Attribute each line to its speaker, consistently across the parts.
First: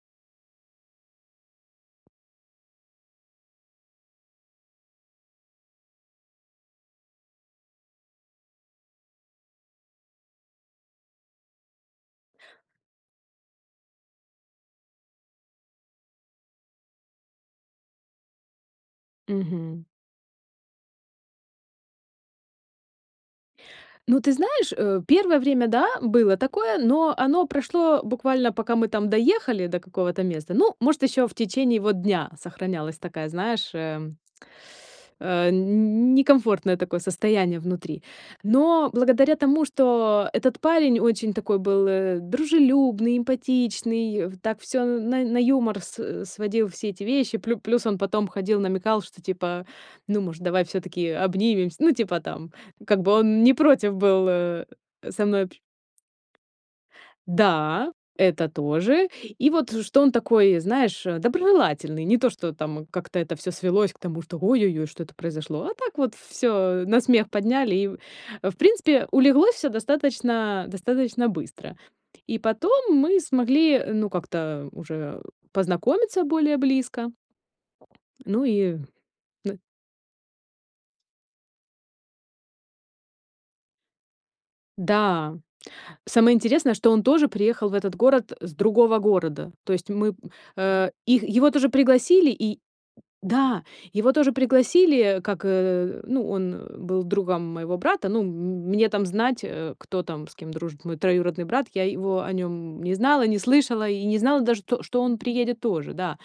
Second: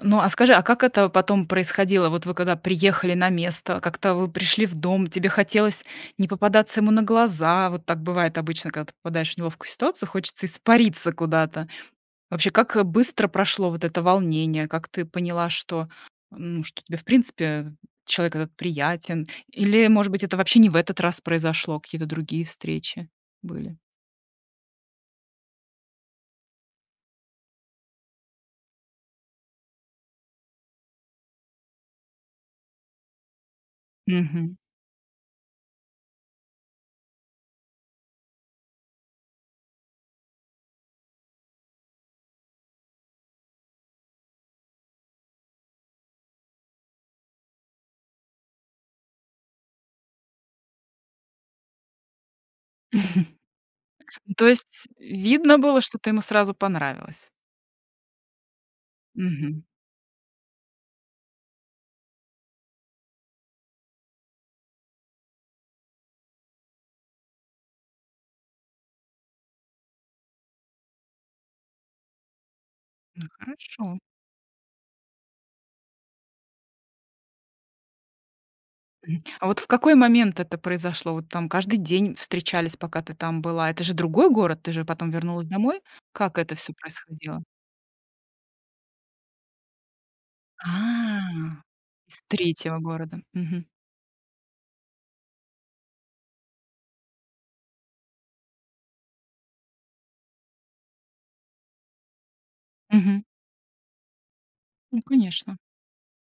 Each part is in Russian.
Speaker 1: Ну, а скажи, а как это потом происходило? Вот вы когда приехали на место, как-то вы пришли в дом, тебе хотелось не попадаться ему на глаза? Вот так бывает обычно, когда ты попадаешь в неловкую ситуацию, хочется испариться куда-то. Вообще, как быстро прошло вот это волнение? Как ты поняла, что ну, что тебе, в принципе, человек этот приятен
Speaker 2: Мгм.
Speaker 1: или, может быть, это вообще не в этот раз произошло, какие-то другие встречи были?
Speaker 2: Ну ты знаешь, э, первое время, да, было такое, но оно прошло буквально, пока мы там доехали до какого-то места. Ну, может, ещё в течение вот дня сохранялась такая, знаешь, эм,
Speaker 1: Мгм.
Speaker 2: э, не не некомфортное такое состояние внутри. Но благодаря тому, что этот парень очень такой был, э, дружелюбный, эмпатичный, в так всё на на юмор с сводил, все эти вещи. Плю плюс, он потом ходил, намекал, что типа, ну, может, давай всё-таки обнимемся? Ну, типа там, как бы он не против был,
Speaker 1: Ну, то
Speaker 2: э,
Speaker 1: есть,
Speaker 2: со мной
Speaker 1: видно
Speaker 2: общ
Speaker 1: было, что ты ему сразу понравилась?
Speaker 2: Да, это тоже. И
Speaker 1: Мгм.
Speaker 2: вот что он такой, знаешь э, доброжелательный. Не то, что там как-то это всё свелось к тому, что ой-ой-ой, что это произошло, а так вот всё, э, на смех подняли, и, в в принципе, улеглось всё достаточно достаточно быстро. И потом мы
Speaker 1: Да,
Speaker 2: смогли, э,
Speaker 1: хорошо.
Speaker 2: ну как-то уже познакомиться более близко. Ну и
Speaker 1: Мгм. А
Speaker 2: д
Speaker 1: вот в какой момент это произошло? Вот там каждый день встречались, пока ты там была. Это же другой город, ты же потом
Speaker 2: Да,
Speaker 1: вернулась домой.
Speaker 2: самое
Speaker 1: Как это всё
Speaker 2: интересное, что он тоже
Speaker 1: происходило?
Speaker 2: приехал в этот город с другого города. То есть мы, э Их его
Speaker 1: А!
Speaker 2: тоже
Speaker 1: Из
Speaker 2: пригласили и
Speaker 1: 3 города.
Speaker 2: да,
Speaker 1: Мгм.
Speaker 2: его тоже пригласили, э, как, э ну, он, э, был другом моего брата. Ну, м, м, мне там знать, э, кто там, с кем дружит мой троюродный брат. Я его о нём не
Speaker 1: Мгм.
Speaker 2: знала, не слышала, и не знала даже то,
Speaker 1: Ну,
Speaker 2: что он
Speaker 1: конечно.
Speaker 2: приедет тоже, да.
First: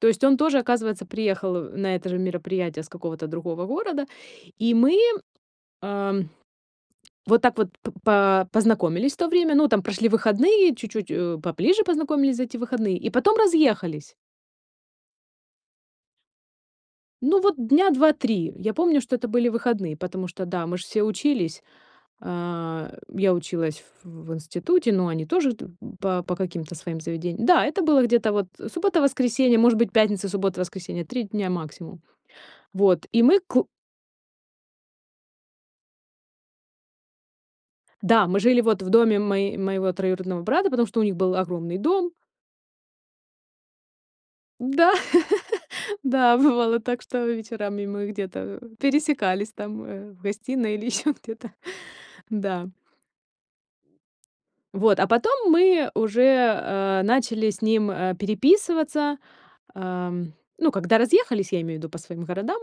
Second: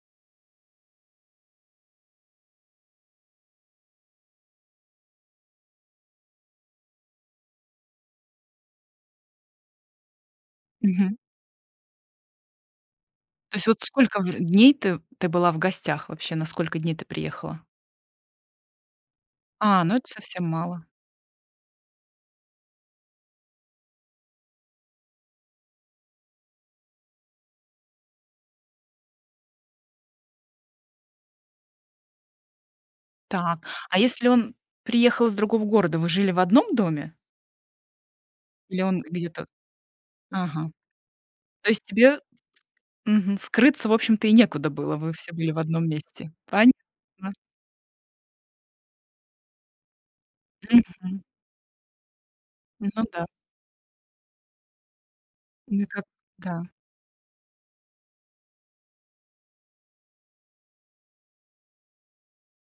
Speaker 2: То есть он тоже, оказывается, приехал, э, на это же мероприятие с какого-то другого города. И мы, ам, вот так вот п по познакомились в то время. Ну, там прошли выходные, чуть-чуть,
Speaker 1: Мгм.
Speaker 2: э, поближе познакомились за эти выходные, и потом
Speaker 1: То есть, вот
Speaker 2: разъехались.
Speaker 1: сколько в дней ты ты была в гостях вообще? На сколько дней ты
Speaker 2: Ну вот
Speaker 1: приехала?
Speaker 2: дня 2-3. Я помню, что это были
Speaker 1: А, ну
Speaker 2: выходные,
Speaker 1: это
Speaker 2: потому
Speaker 1: совсем
Speaker 2: что да, мы
Speaker 1: мало.
Speaker 2: же все учились. А, я училась в в институте, но они тоже т по по каким-то своим заведениям. Да, это было где-то вот, э, суббота, воскресенье, может быть, пятница, суббота, воскресенье, 3 дня максимум. Вот, и мы к
Speaker 1: Так, а если он приехал из другого города, вы жили в одном доме?
Speaker 2: Да, мы жили
Speaker 1: Или
Speaker 2: вот в
Speaker 1: он
Speaker 2: доме
Speaker 1: где-то
Speaker 2: мое моего троюродного брата,
Speaker 1: Ага.
Speaker 2: потому что у них был
Speaker 1: То
Speaker 2: огромный
Speaker 1: есть,
Speaker 2: дом.
Speaker 1: тебе мгм скрыться, в общем-то, и некуда
Speaker 2: Да,
Speaker 1: было. Вы все были в одном месте,
Speaker 2: да,
Speaker 1: понятно?
Speaker 2: бывало так, что вечерами мы где-то, пересекались там, э, в гостиной или ещё
Speaker 1: Мгм.
Speaker 2: где-то. Да.
Speaker 1: Ну да.
Speaker 2: Вот, а потом
Speaker 1: Ну, и
Speaker 2: мы
Speaker 1: как
Speaker 2: уже,
Speaker 1: Да.
Speaker 2: а, начали с ним, а, переписываться. Ам, ну, когда разъехались, я имею в виду по своим городам.